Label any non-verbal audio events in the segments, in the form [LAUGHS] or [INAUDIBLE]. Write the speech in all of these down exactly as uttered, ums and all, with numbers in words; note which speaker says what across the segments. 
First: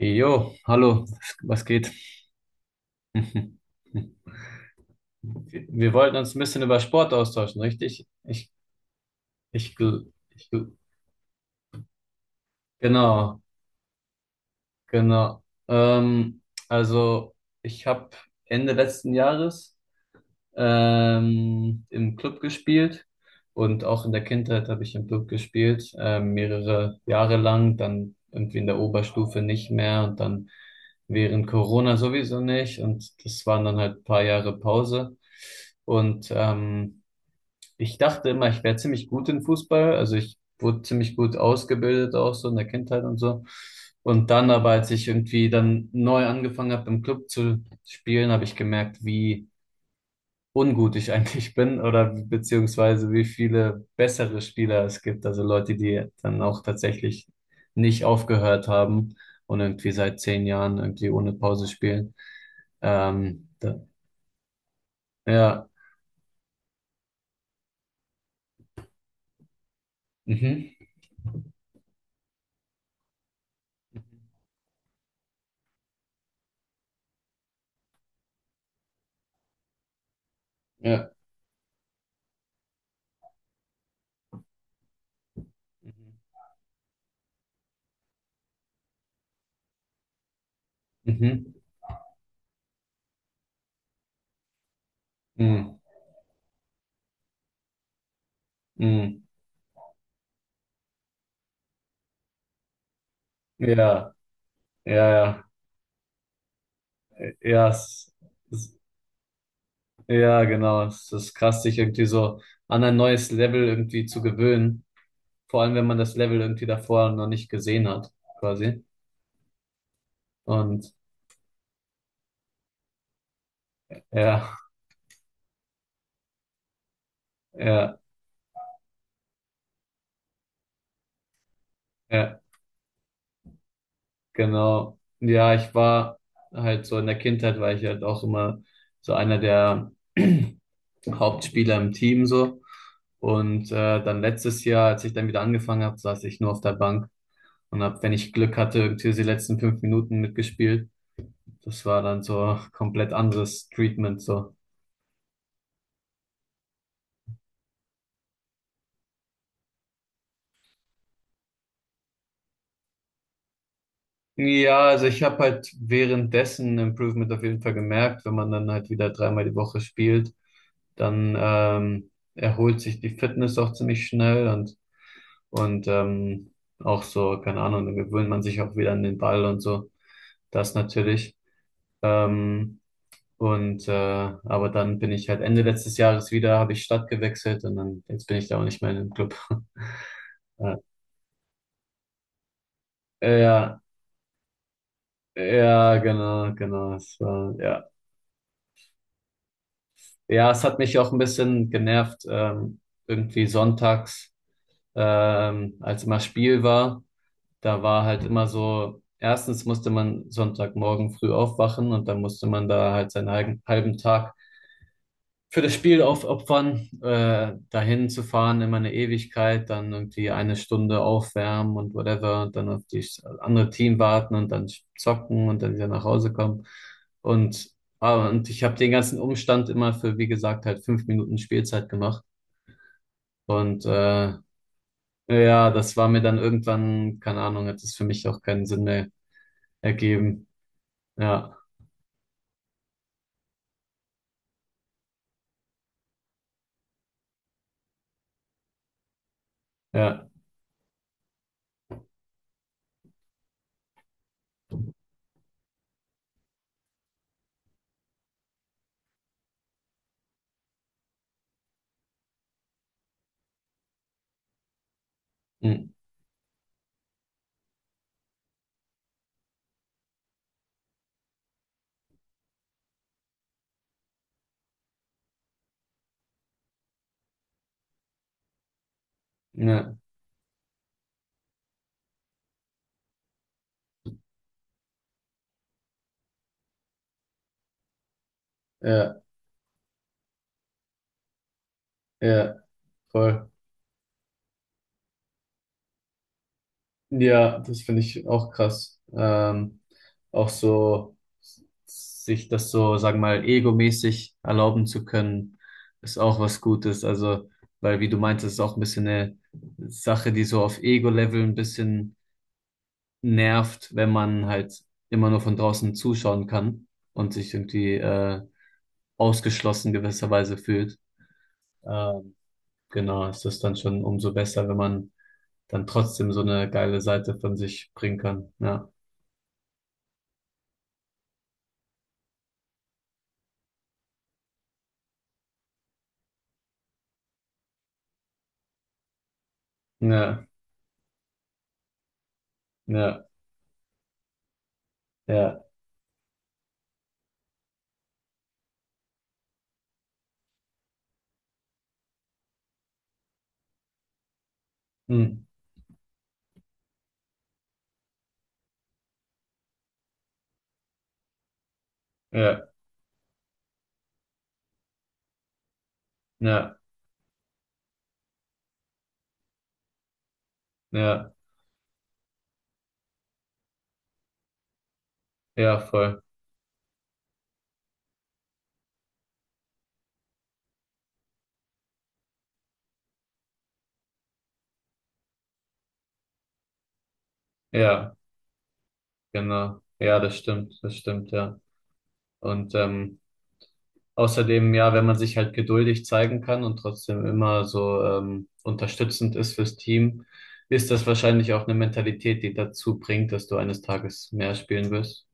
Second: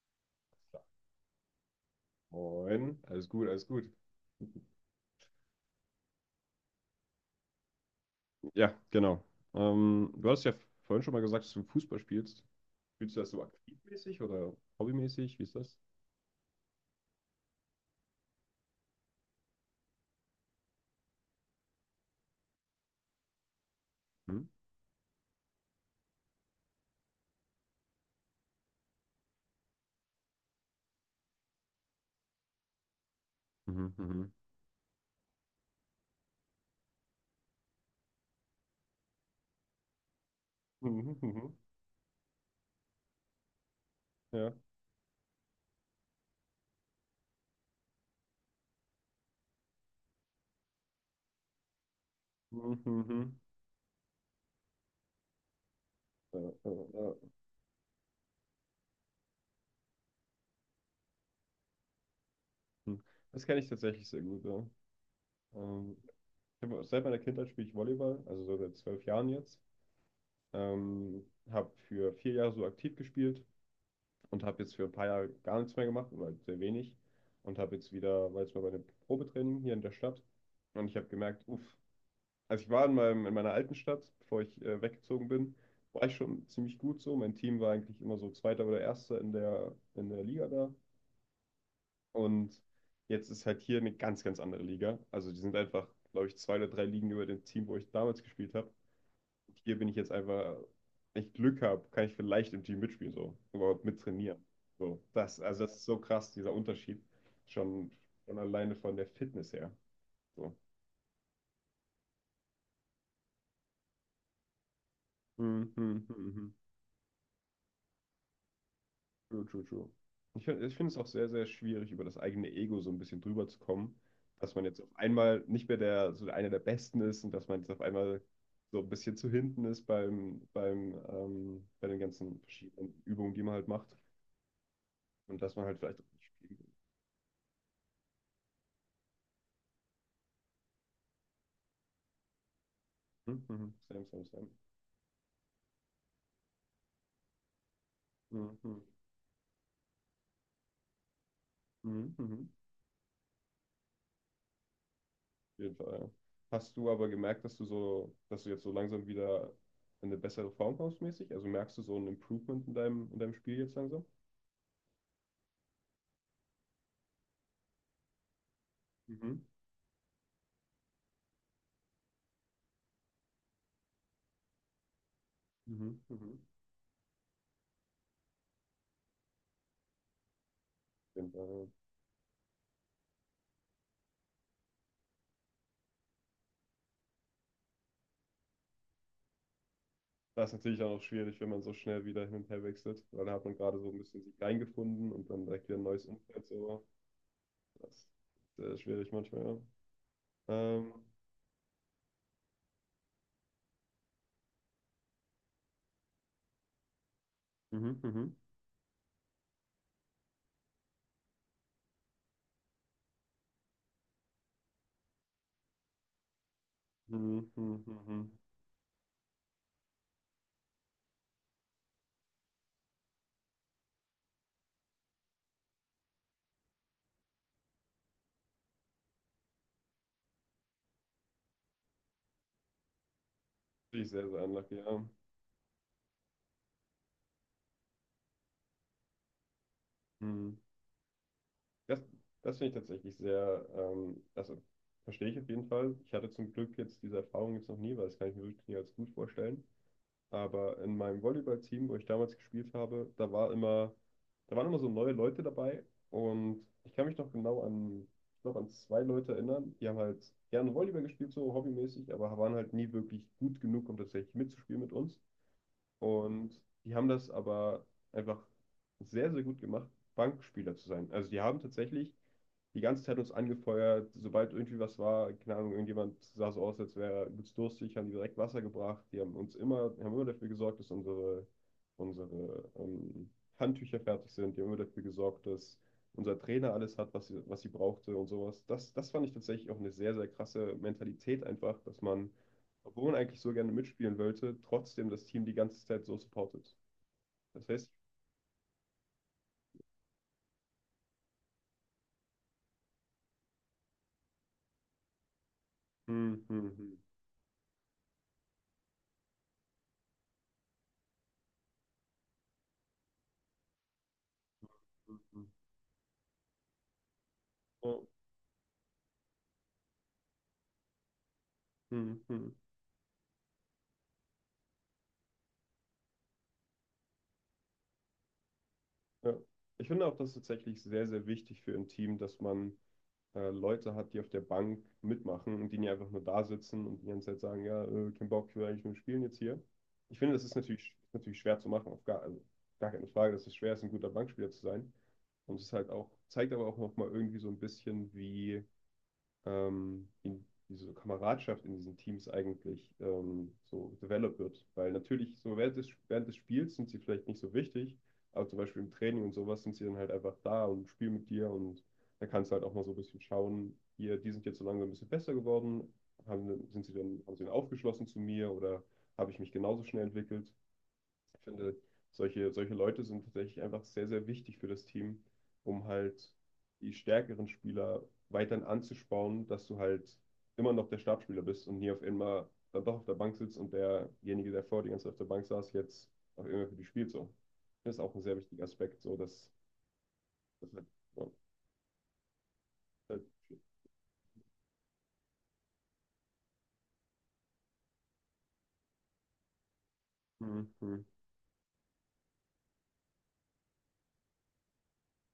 Speaker 1: Jo, hallo, was geht?
Speaker 2: Moin, alles gut, alles
Speaker 1: [LAUGHS]
Speaker 2: gut.
Speaker 1: Wir wollten uns ein bisschen über Sport austauschen, richtig? Ich,
Speaker 2: Ja, genau.
Speaker 1: ich, gl-
Speaker 2: Ähm, du hast
Speaker 1: ich,
Speaker 2: ja
Speaker 1: gl-
Speaker 2: vorhin schon mal gesagt, dass du Fußball spielst. Spielst du das
Speaker 1: genau,
Speaker 2: so aktivmäßig oder hobbymäßig?
Speaker 1: genau.
Speaker 2: Wie ist das?
Speaker 1: Ähm, also, ich habe Ende letzten Jahres ähm, im Club gespielt und auch in der
Speaker 2: Hm?
Speaker 1: Kindheit habe ich im Club gespielt, ähm, mehrere Jahre lang, dann irgendwie in der Oberstufe nicht mehr und dann während Corona sowieso nicht, und das waren dann
Speaker 2: Mhm,
Speaker 1: halt ein paar
Speaker 2: mhm.
Speaker 1: Jahre Pause. Und ähm, ich dachte immer, ich wäre ziemlich gut in Fußball, also ich wurde
Speaker 2: Mhm,
Speaker 1: ziemlich
Speaker 2: mhm,
Speaker 1: gut
Speaker 2: mhm.
Speaker 1: ausgebildet auch so in der Kindheit und so. Und dann
Speaker 2: Ja.
Speaker 1: aber, als ich irgendwie dann neu angefangen habe, im Club zu spielen, habe ich gemerkt, wie ungut ich eigentlich bin, oder
Speaker 2: Mhm,
Speaker 1: beziehungsweise wie
Speaker 2: mhm.
Speaker 1: viele bessere Spieler es gibt. Also Leute, die
Speaker 2: Ja,
Speaker 1: dann auch
Speaker 2: ja, ja.
Speaker 1: tatsächlich nicht aufgehört haben und irgendwie seit zehn Jahren irgendwie ohne Pause spielen.
Speaker 2: Hm. Das
Speaker 1: Ähm,
Speaker 2: kenne ich
Speaker 1: da,
Speaker 2: tatsächlich sehr gut. Ja.
Speaker 1: ja,
Speaker 2: Ähm, Ich hab, seit meiner Kindheit spiele ich Volleyball, also so seit zwölf Jahren jetzt.
Speaker 1: mhm,
Speaker 2: Ähm, Habe für vier Jahre so aktiv gespielt, und habe jetzt für ein paar Jahre gar nichts mehr gemacht oder sehr wenig und habe jetzt wieder, war jetzt mal bei einem Probetraining hier in der Stadt und ich habe
Speaker 1: ja,
Speaker 2: gemerkt, uff, also ich war in meinem, in meiner alten Stadt, bevor ich äh, weggezogen bin, war ich schon ziemlich gut so. Mein Team war eigentlich immer so Zweiter oder Erster in der, in der Liga da
Speaker 1: mhm,
Speaker 2: und jetzt ist halt hier eine ganz, ganz andere Liga. Also die sind
Speaker 1: mhm,
Speaker 2: einfach, glaube ich, zwei oder drei Ligen über dem Team, wo ich damals gespielt habe,
Speaker 1: mhm,
Speaker 2: hier bin ich jetzt einfach, wenn ich Glück habe, kann ich vielleicht im Team mitspielen, so, überhaupt
Speaker 1: ja,
Speaker 2: mittrainieren.
Speaker 1: ja,
Speaker 2: So, das,
Speaker 1: ja,
Speaker 2: also das ist so krass, dieser Unterschied.
Speaker 1: ja,
Speaker 2: Schon,
Speaker 1: es,
Speaker 2: schon
Speaker 1: es,
Speaker 2: alleine von der Fitness her.
Speaker 1: ja,
Speaker 2: So.
Speaker 1: genau. Es ist krass, sich irgendwie so an ein neues Level irgendwie zu gewöhnen. Vor
Speaker 2: Hm,
Speaker 1: allem, wenn man
Speaker 2: hm,
Speaker 1: das
Speaker 2: hm,
Speaker 1: Level
Speaker 2: hm.
Speaker 1: irgendwie davor noch nicht gesehen hat, quasi.
Speaker 2: True, true, true. Ich, find- ich finde
Speaker 1: Und
Speaker 2: es auch sehr, sehr schwierig, über das eigene Ego so ein bisschen drüber zu kommen, dass
Speaker 1: ja,
Speaker 2: man jetzt auf einmal nicht mehr der, so einer der Besten ist und dass man jetzt auf
Speaker 1: ja,
Speaker 2: einmal so ein bisschen zu hinten ist beim, beim, ähm, bei den ganzen
Speaker 1: ja,
Speaker 2: verschiedenen Übungen, die man halt macht.
Speaker 1: genau.
Speaker 2: Und
Speaker 1: Ja,
Speaker 2: dass man
Speaker 1: ich
Speaker 2: halt vielleicht auch
Speaker 1: war
Speaker 2: nicht spielt.
Speaker 1: halt so in der Kindheit, war ich halt auch immer so einer der [CLEARS THROAT] Hauptspieler im Team so.
Speaker 2: Mhm,
Speaker 1: Und
Speaker 2: mhm.
Speaker 1: äh,
Speaker 2: Same,
Speaker 1: dann
Speaker 2: same, same.
Speaker 1: letztes Jahr, als ich dann wieder angefangen habe, saß ich nur auf der Bank und habe, wenn ich Glück
Speaker 2: Mhm,
Speaker 1: hatte,
Speaker 2: mhm,
Speaker 1: irgendwie so die letzten fünf Minuten mitgespielt. Das war
Speaker 2: mhm,
Speaker 1: dann
Speaker 2: mhm.
Speaker 1: so komplett anderes Treatment so.
Speaker 2: Auf jeden Fall. Ja. Hast du aber gemerkt, dass du so, dass du jetzt so langsam wieder in eine bessere Form kommst mäßig? Also merkst du so ein Improvement in deinem, in deinem Spiel jetzt langsam? Auf
Speaker 1: Ja, also ich habe halt währenddessen ein Improvement auf jeden Fall gemerkt. Wenn man dann halt wieder
Speaker 2: Mhm,
Speaker 1: dreimal die Woche spielt, dann ähm, erholt sich die Fitness auch ziemlich schnell, und, und
Speaker 2: mhm, mhm.
Speaker 1: ähm, auch so, keine Ahnung, dann gewöhnt man sich auch wieder an den Ball und so. Das
Speaker 2: Auf jeden
Speaker 1: natürlich.
Speaker 2: Fall, ja.
Speaker 1: Ähm, und äh, aber dann bin ich halt Ende letztes Jahres wieder, habe ich Stadt gewechselt, und dann jetzt bin ich da auch nicht mehr in dem Club.
Speaker 2: Das ist natürlich
Speaker 1: [LAUGHS]
Speaker 2: auch noch schwierig, wenn man so schnell wieder hin und her wechselt, weil
Speaker 1: Ja,
Speaker 2: da hat man gerade
Speaker 1: ja,
Speaker 2: so ein bisschen sich reingefunden und dann direkt wieder ein
Speaker 1: ja,
Speaker 2: neues Umfeld
Speaker 1: genau,
Speaker 2: so.
Speaker 1: genau. Es war,
Speaker 2: Das
Speaker 1: ja.
Speaker 2: ist sehr schwierig manchmal, ja.
Speaker 1: Ja, es hat
Speaker 2: Ähm,
Speaker 1: mich auch ein bisschen genervt, ähm, irgendwie sonntags, ähm, als immer Spiel war. Da
Speaker 2: Mhm,
Speaker 1: war halt
Speaker 2: mhm.
Speaker 1: immer so, erstens musste man Sonntagmorgen früh aufwachen und dann musste man da halt seinen halben halben Tag für das Spiel aufopfern,
Speaker 2: Mhm,
Speaker 1: äh,
Speaker 2: mhm,
Speaker 1: dahin zu
Speaker 2: mhm.
Speaker 1: fahren, immer eine Ewigkeit, dann irgendwie eine Stunde aufwärmen und whatever, und dann auf das andere Team warten, und dann zocken und dann wieder nach Hause kommen. Und, ah, und ich habe den ganzen Umstand immer für, wie gesagt, halt fünf Minuten Spielzeit gemacht. Und
Speaker 2: Natürlich sehr,
Speaker 1: äh,
Speaker 2: sehr unlucky, ja.
Speaker 1: ja, das war mir dann irgendwann, keine Ahnung, hat es für mich auch keinen Sinn mehr ergeben.
Speaker 2: Mhm.
Speaker 1: Ja,
Speaker 2: Das, das finde ich tatsächlich sehr, ähm, also verstehe ich auf jeden Fall. Ich hatte zum Glück jetzt diese Erfahrung jetzt noch nie, weil das kann ich mir wirklich nie als gut vorstellen.
Speaker 1: ja,
Speaker 2: Aber in meinem Volleyballteam, wo ich damals gespielt habe, da war immer, da waren immer so neue Leute dabei und ich kann mich noch genau an, ich glaube, an zwei Leute erinnern, die haben halt gerne Volleyball gespielt, so hobbymäßig, aber waren halt nie wirklich gut genug, um tatsächlich mitzuspielen mit uns.
Speaker 1: mm,
Speaker 2: Und die haben das aber einfach sehr, sehr gut gemacht, Bankspieler zu sein. Also die haben tatsächlich die ganze Zeit uns angefeuert. Sobald irgendwie was war, keine Ahnung, irgendjemand sah so aus, als wäre er übelst durstig, haben die direkt Wasser gebracht. Die haben uns immer,
Speaker 1: ja,
Speaker 2: haben immer dafür gesorgt, dass unsere, unsere ähm, Handtücher fertig sind. Die haben immer dafür gesorgt, dass unser Trainer alles hat, was sie, was sie brauchte und sowas. Das, das
Speaker 1: ja,
Speaker 2: fand ich tatsächlich auch eine sehr, sehr krasse Mentalität einfach, dass man,
Speaker 1: ja,
Speaker 2: obwohl man eigentlich
Speaker 1: voll.
Speaker 2: so gerne mitspielen wollte, trotzdem das Team die ganze Zeit so supportet.
Speaker 1: Ja,
Speaker 2: Das
Speaker 1: das
Speaker 2: heißt,
Speaker 1: finde ich auch krass. Ähm, auch so sich das so, sagen wir mal, egomäßig erlauben zu können, ist auch
Speaker 2: hm,
Speaker 1: was
Speaker 2: hm, hm,
Speaker 1: Gutes. Also, weil, wie du meintest, ist auch ein bisschen eine Sache, die so auf Ego-Level ein bisschen nervt, wenn man halt
Speaker 2: hm,
Speaker 1: immer nur
Speaker 2: hm,
Speaker 1: von draußen zuschauen kann und sich irgendwie
Speaker 2: oh,
Speaker 1: äh, ausgeschlossen gewisserweise fühlt.
Speaker 2: hm,
Speaker 1: Ähm,
Speaker 2: hm.
Speaker 1: genau, ist das dann schon umso besser, wenn man dann trotzdem so eine geile Seite von sich bringen kann. Ja.
Speaker 2: Ja. Ich finde auch, das ist tatsächlich sehr, sehr wichtig für ein Team, dass man äh, Leute hat, die auf der Bank mitmachen und die nicht einfach nur da sitzen und die ganze Zeit sagen, ja, äh, kein Bock, ich will eigentlich nur spielen jetzt hier. Ich finde, das
Speaker 1: Ja,
Speaker 2: ist natürlich, natürlich schwer zu machen, auf gar, also gar keine
Speaker 1: ja,
Speaker 2: Frage, dass es schwer ist, ein guter Bankspieler zu sein. Und
Speaker 1: ja,
Speaker 2: es ist halt auch, zeigt aber auch nochmal irgendwie so ein bisschen, wie ähm, in diese Kameradschaft in diesen Teams eigentlich ähm, so developed wird. Weil natürlich
Speaker 1: hm,
Speaker 2: so während des, während des Spiels sind sie vielleicht nicht so wichtig, aber zum Beispiel im Training und sowas sind sie dann halt einfach da und spielen mit dir und da kannst du halt
Speaker 1: ja,
Speaker 2: auch mal so ein bisschen schauen, hier, die sind jetzt so langsam ein bisschen besser geworden, haben,
Speaker 1: ja,
Speaker 2: sind sie dann, haben sie dann aufgeschlossen zu mir oder habe ich mich genauso schnell entwickelt?
Speaker 1: ja,
Speaker 2: Ich finde, solche, solche Leute sind tatsächlich einfach sehr, sehr wichtig für das Team,
Speaker 1: ja,
Speaker 2: um
Speaker 1: voll.
Speaker 2: halt die stärkeren Spieler weiterhin anzuspornen, dass du halt immer noch der Startspieler bist und nie auf einmal dann doch auf der Bank sitzt und derjenige, der vor dir ganz auf der Bank saß, jetzt auf einmal für dich spielt. So. Das ist auch
Speaker 1: Ja,
Speaker 2: ein sehr wichtiger Aspekt, so dass,
Speaker 1: genau. Ja, das
Speaker 2: dass
Speaker 1: stimmt,
Speaker 2: halt,
Speaker 1: das
Speaker 2: ja,
Speaker 1: stimmt, ja. Und ähm,
Speaker 2: halt,
Speaker 1: außerdem, ja, wenn man sich halt geduldig zeigen kann und trotzdem immer so ähm, unterstützend ist fürs Team,
Speaker 2: hm,
Speaker 1: ist
Speaker 2: hm.
Speaker 1: das wahrscheinlich auch eine Mentalität, die dazu bringt, dass du eines Tages mehr spielen wirst,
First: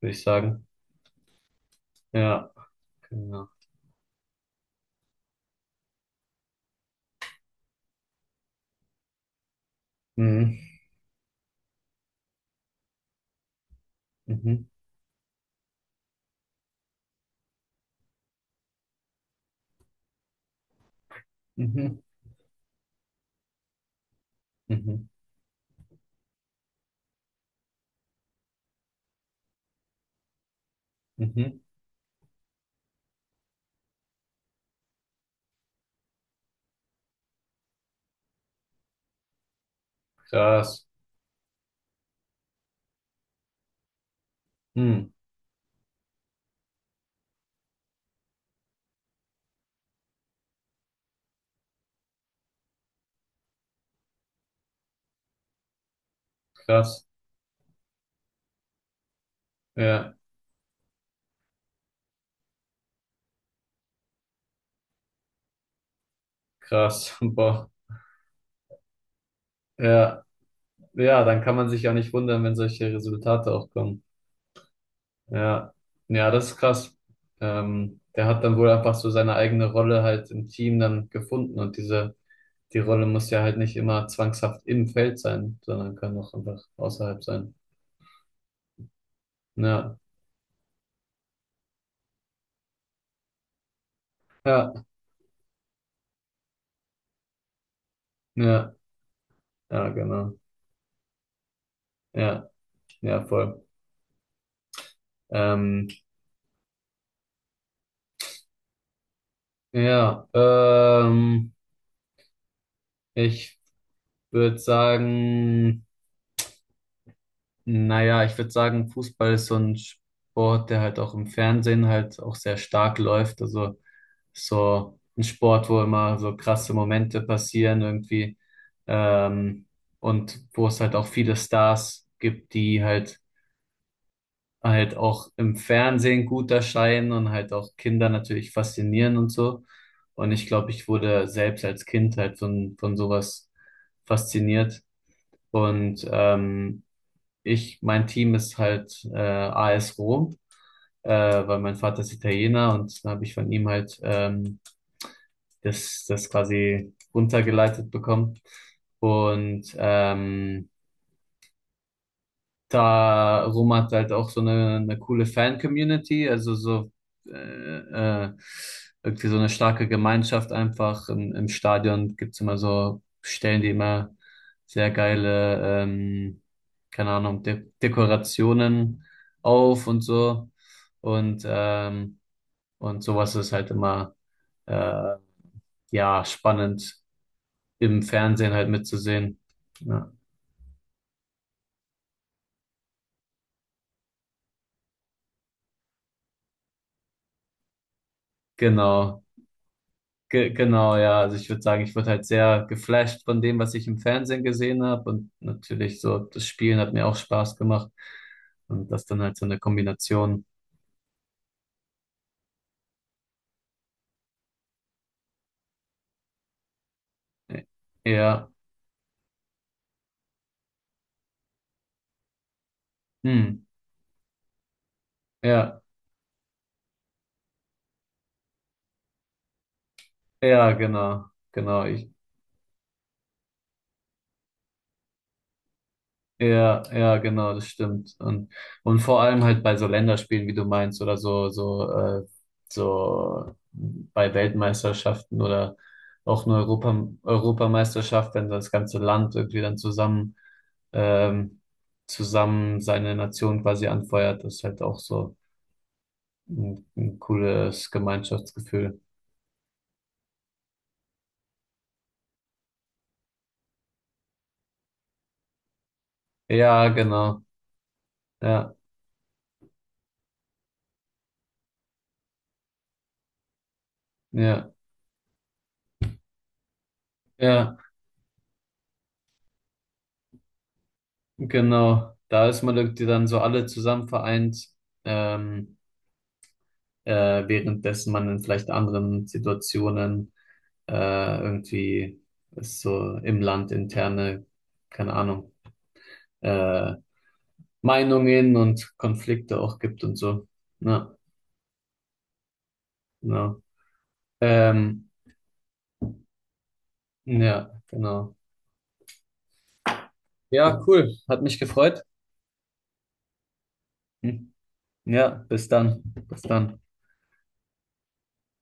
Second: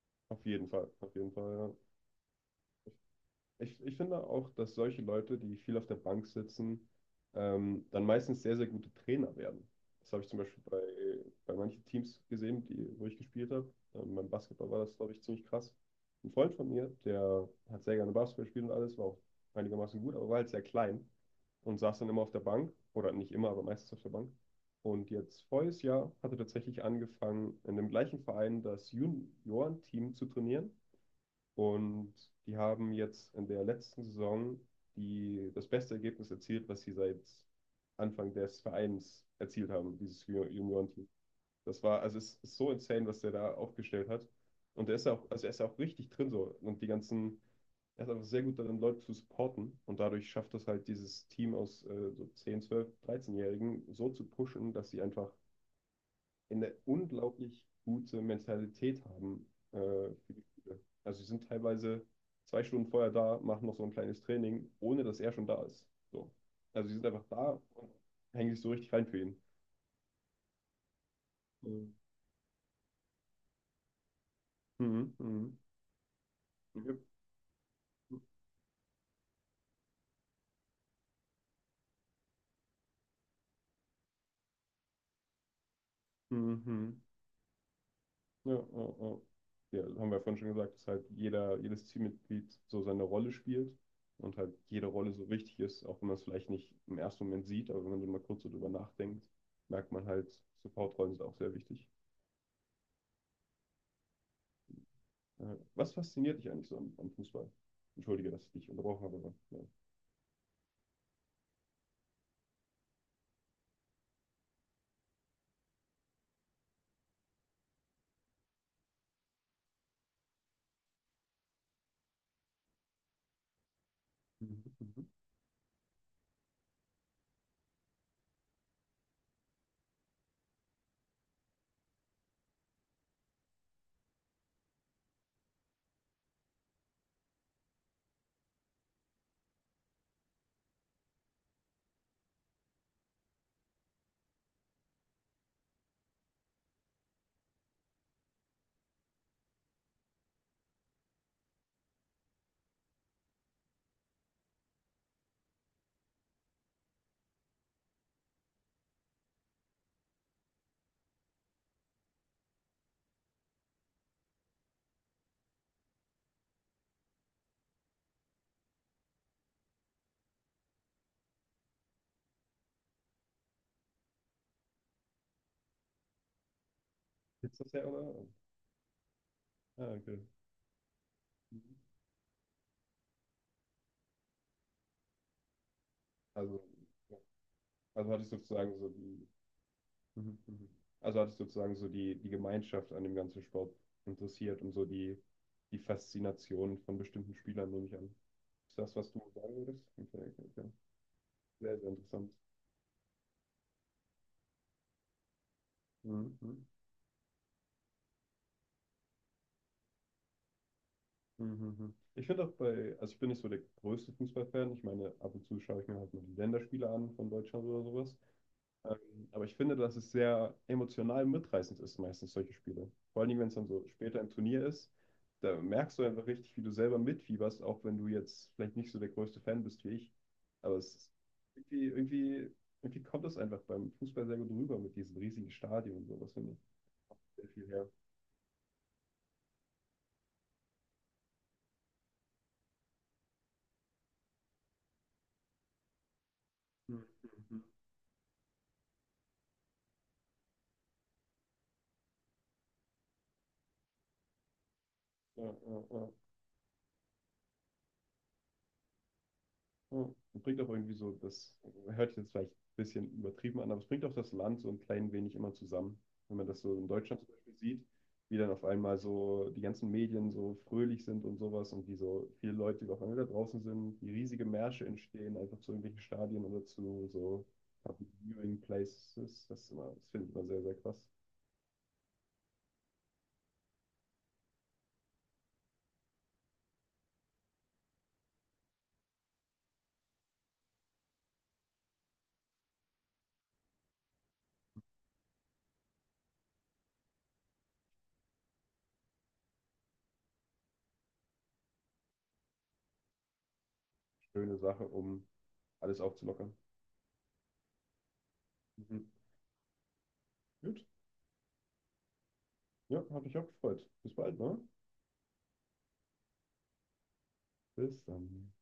Speaker 1: würde ich
Speaker 2: Auf
Speaker 1: sagen.
Speaker 2: jeden Fall, auf jeden Fall, ja.
Speaker 1: Ja, genau.
Speaker 2: Ich, ich finde auch, dass solche Leute, die viel auf der Bank sitzen, ähm, dann meistens sehr, sehr gute Trainer werden. Das habe ich zum
Speaker 1: Mhm,
Speaker 2: Beispiel bei, bei manchen Teams gesehen, die, wo ich gespielt habe. Ähm, beim
Speaker 1: mhm,
Speaker 2: Basketball war das, glaube ich, ziemlich krass. Ein Freund von mir, der hat sehr gerne Basketball gespielt und alles, war auch einigermaßen gut, aber war halt sehr klein und
Speaker 1: mhm,
Speaker 2: saß dann immer auf der Bank, oder nicht immer, aber meistens auf der Bank.
Speaker 1: mhm,
Speaker 2: Und jetzt voriges Jahr hat er tatsächlich angefangen, in dem gleichen Verein das Juniorenteam zu trainieren
Speaker 1: mhm.
Speaker 2: und die haben jetzt in der letzten Saison die, das beste Ergebnis erzielt, was sie seit Anfang des Vereins erzielt haben, dieses Ju-
Speaker 1: Krass.
Speaker 2: Juniorenteam. Das war, also es ist so insane, was der da aufgestellt hat. Und der ist
Speaker 1: Hm.
Speaker 2: ja auch, also er ist ja auch richtig drin so. Und die ganzen, er ist einfach sehr gut darin, Leute zu supporten. Und dadurch schafft das halt, dieses Team aus äh, so zehn, zwölf, dreizehn-Jährigen so zu pushen, dass sie einfach eine
Speaker 1: Krass.
Speaker 2: unglaublich gute Mentalität haben äh,
Speaker 1: Ja,
Speaker 2: für die Spiele. Also sie sind teilweise zwei Stunden vorher da, machen noch so ein kleines Training, ohne dass er schon da ist. So. Also sie sind
Speaker 1: krass. [LAUGHS]
Speaker 2: einfach da
Speaker 1: Boah.
Speaker 2: und hängen sich so richtig rein für ihn.
Speaker 1: Ja, ja, dann kann man sich ja
Speaker 2: Mhm,
Speaker 1: nicht wundern, wenn solche Resultate auch kommen.
Speaker 2: mhm, mhm,
Speaker 1: Ja, ja, das ist krass.
Speaker 2: mhm,
Speaker 1: Ähm, der hat dann wohl einfach so seine eigene Rolle halt im Team dann gefunden, und diese, die Rolle muss ja halt nicht immer zwangshaft im Feld sein, sondern kann auch einfach
Speaker 2: mhm.
Speaker 1: außerhalb sein.
Speaker 2: Ja, ja, ja. Ja,
Speaker 1: Ja,
Speaker 2: das haben wir ja vorhin schon gesagt, dass halt jeder, jedes Teammitglied so seine Rolle spielt und halt
Speaker 1: ja,
Speaker 2: jede Rolle so wichtig ist, auch wenn man es vielleicht nicht im ersten Moment sieht, aber wenn man so mal kurz so drüber
Speaker 1: ja,
Speaker 2: nachdenkt,
Speaker 1: ja,
Speaker 2: merkt man halt,
Speaker 1: genau.
Speaker 2: Supportrollen sind auch sehr wichtig.
Speaker 1: Ja, ja, voll.
Speaker 2: Äh,
Speaker 1: Ähm,
Speaker 2: Was fasziniert dich eigentlich so am, am Fußball? Entschuldige, dass ich dich unterbrochen habe, aber ja.
Speaker 1: ja, ähm, ich würde sagen, Naja, ich würde sagen, Fußball ist so ein Sport, der halt auch im Fernsehen halt auch sehr stark läuft. Also
Speaker 2: Mhm,
Speaker 1: so
Speaker 2: mhm.
Speaker 1: ein Sport, wo immer so krasse Momente passieren irgendwie. Ähm, und wo es halt auch viele Stars gibt, die halt halt auch im Fernsehen gut erscheinen und halt auch Kinder natürlich faszinieren und so. Und ich glaube, ich wurde selbst als Kind halt von, von sowas fasziniert. Und ähm, ich, mein Team ist halt äh, A S Rom, äh, weil mein Vater ist Italiener, und dann habe ich von ihm halt ähm, das, das quasi runtergeleitet bekommen. Und ähm, darum hat halt auch so eine, eine coole Fan-Community, also so äh, äh, irgendwie so eine starke Gemeinschaft einfach. Im, im Stadion gibt's immer so Stellen, die immer sehr geile, ähm, keine Ahnung,
Speaker 2: Jetzt
Speaker 1: De
Speaker 2: das ja, oder?
Speaker 1: Dekorationen
Speaker 2: Ah,
Speaker 1: auf und
Speaker 2: okay.
Speaker 1: so. Und,
Speaker 2: Mhm.
Speaker 1: ähm, und sowas ist halt immer äh, ja
Speaker 2: Also,
Speaker 1: spannend im
Speaker 2: also hatte ich
Speaker 1: Fernsehen halt
Speaker 2: sozusagen so die.
Speaker 1: mitzusehen. Ja,
Speaker 2: Mhm, mhm. Also hat es sozusagen so die, die Gemeinschaft an dem ganzen Sport interessiert und so die, die Faszination von bestimmten Spielern, nehme ich an. Ist das, was du
Speaker 1: genau.
Speaker 2: sagen würdest? Okay, okay,
Speaker 1: Ge
Speaker 2: okay.
Speaker 1: genau, ja. Also ich würde
Speaker 2: Sehr,
Speaker 1: sagen,
Speaker 2: sehr
Speaker 1: ich wurde halt
Speaker 2: interessant.
Speaker 1: sehr geflasht von dem, was ich im Fernsehen gesehen habe. Und natürlich so,
Speaker 2: Mhm,
Speaker 1: das
Speaker 2: mhm,
Speaker 1: Spielen hat mir auch Spaß gemacht. Und das dann halt so eine Kombination.
Speaker 2: mhm, mhm, mhm. Ich finde auch bei, also ich bin nicht so der größte Fußballfan. Ich meine, ab und zu schaue ich mir halt mal die Länderspiele an von
Speaker 1: äh,
Speaker 2: Deutschland oder sowas.
Speaker 1: Ja.
Speaker 2: Ähm, aber ich finde, dass es sehr emotional mitreißend ist, meistens solche Spiele. Vor allem, wenn es
Speaker 1: Hm.
Speaker 2: dann so später im Turnier ist, da
Speaker 1: Ja.
Speaker 2: merkst du einfach richtig, wie du selber mitfieberst, auch wenn du jetzt vielleicht nicht so der größte Fan bist wie ich.
Speaker 1: Ja,
Speaker 2: Aber es ist
Speaker 1: genau. Genau.
Speaker 2: irgendwie,
Speaker 1: Ich,
Speaker 2: irgendwie, irgendwie kommt das einfach beim Fußball sehr gut rüber mit diesem riesigen Stadion und sowas, finde ich.
Speaker 1: Ja, ja,
Speaker 2: Sehr
Speaker 1: genau, das
Speaker 2: viel her.
Speaker 1: stimmt. Und, und vor allem halt bei so Länderspielen, wie du meinst, oder so, so, äh, so bei Weltmeisterschaften oder auch eine Europa
Speaker 2: Mhm.
Speaker 1: Europameisterschaft, wenn das ganze Land irgendwie dann zusammen, ähm, zusammen seine Nation quasi anfeuert, das ist halt auch so
Speaker 2: Ja, ja, ja.
Speaker 1: ein, ein cooles Gemeinschaftsgefühl.
Speaker 2: Ja. Und bringt auch irgendwie so, das hört sich jetzt vielleicht ein bisschen übertrieben an, aber es bringt auch das Land so ein klein wenig immer zusammen. Wenn man das so
Speaker 1: Ja,
Speaker 2: in Deutschland zum
Speaker 1: genau.
Speaker 2: Beispiel sieht, wie dann auf
Speaker 1: Ja,
Speaker 2: einmal so die ganzen Medien so fröhlich sind und sowas und wie so viele Leute die auf einmal da draußen sind, wie riesige
Speaker 1: ja,
Speaker 2: Märsche entstehen, einfach zu irgendwelchen Stadien oder zu so
Speaker 1: ja,
Speaker 2: Public Viewing Places. Das ist immer, das finde ich immer sehr, sehr krass.
Speaker 1: genau. Da ist man irgendwie dann so alle zusammen vereint. Ähm, äh, währenddessen man in vielleicht anderen Situationen äh, irgendwie es so im Land interne, keine Ahnung, äh, Meinungen und Konflikte auch gibt und so. Ja, genau.
Speaker 2: Schöne Sache,
Speaker 1: Ähm,
Speaker 2: um alles aufzulockern.
Speaker 1: ja, genau.
Speaker 2: Mhm. Gut.
Speaker 1: Ja, cool. Hat mich gefreut.
Speaker 2: Ja, hat mich auch gefreut. Bis bald,
Speaker 1: Hm.
Speaker 2: ne?
Speaker 1: Ja, bis dann. Bis dann.
Speaker 2: Bis dann.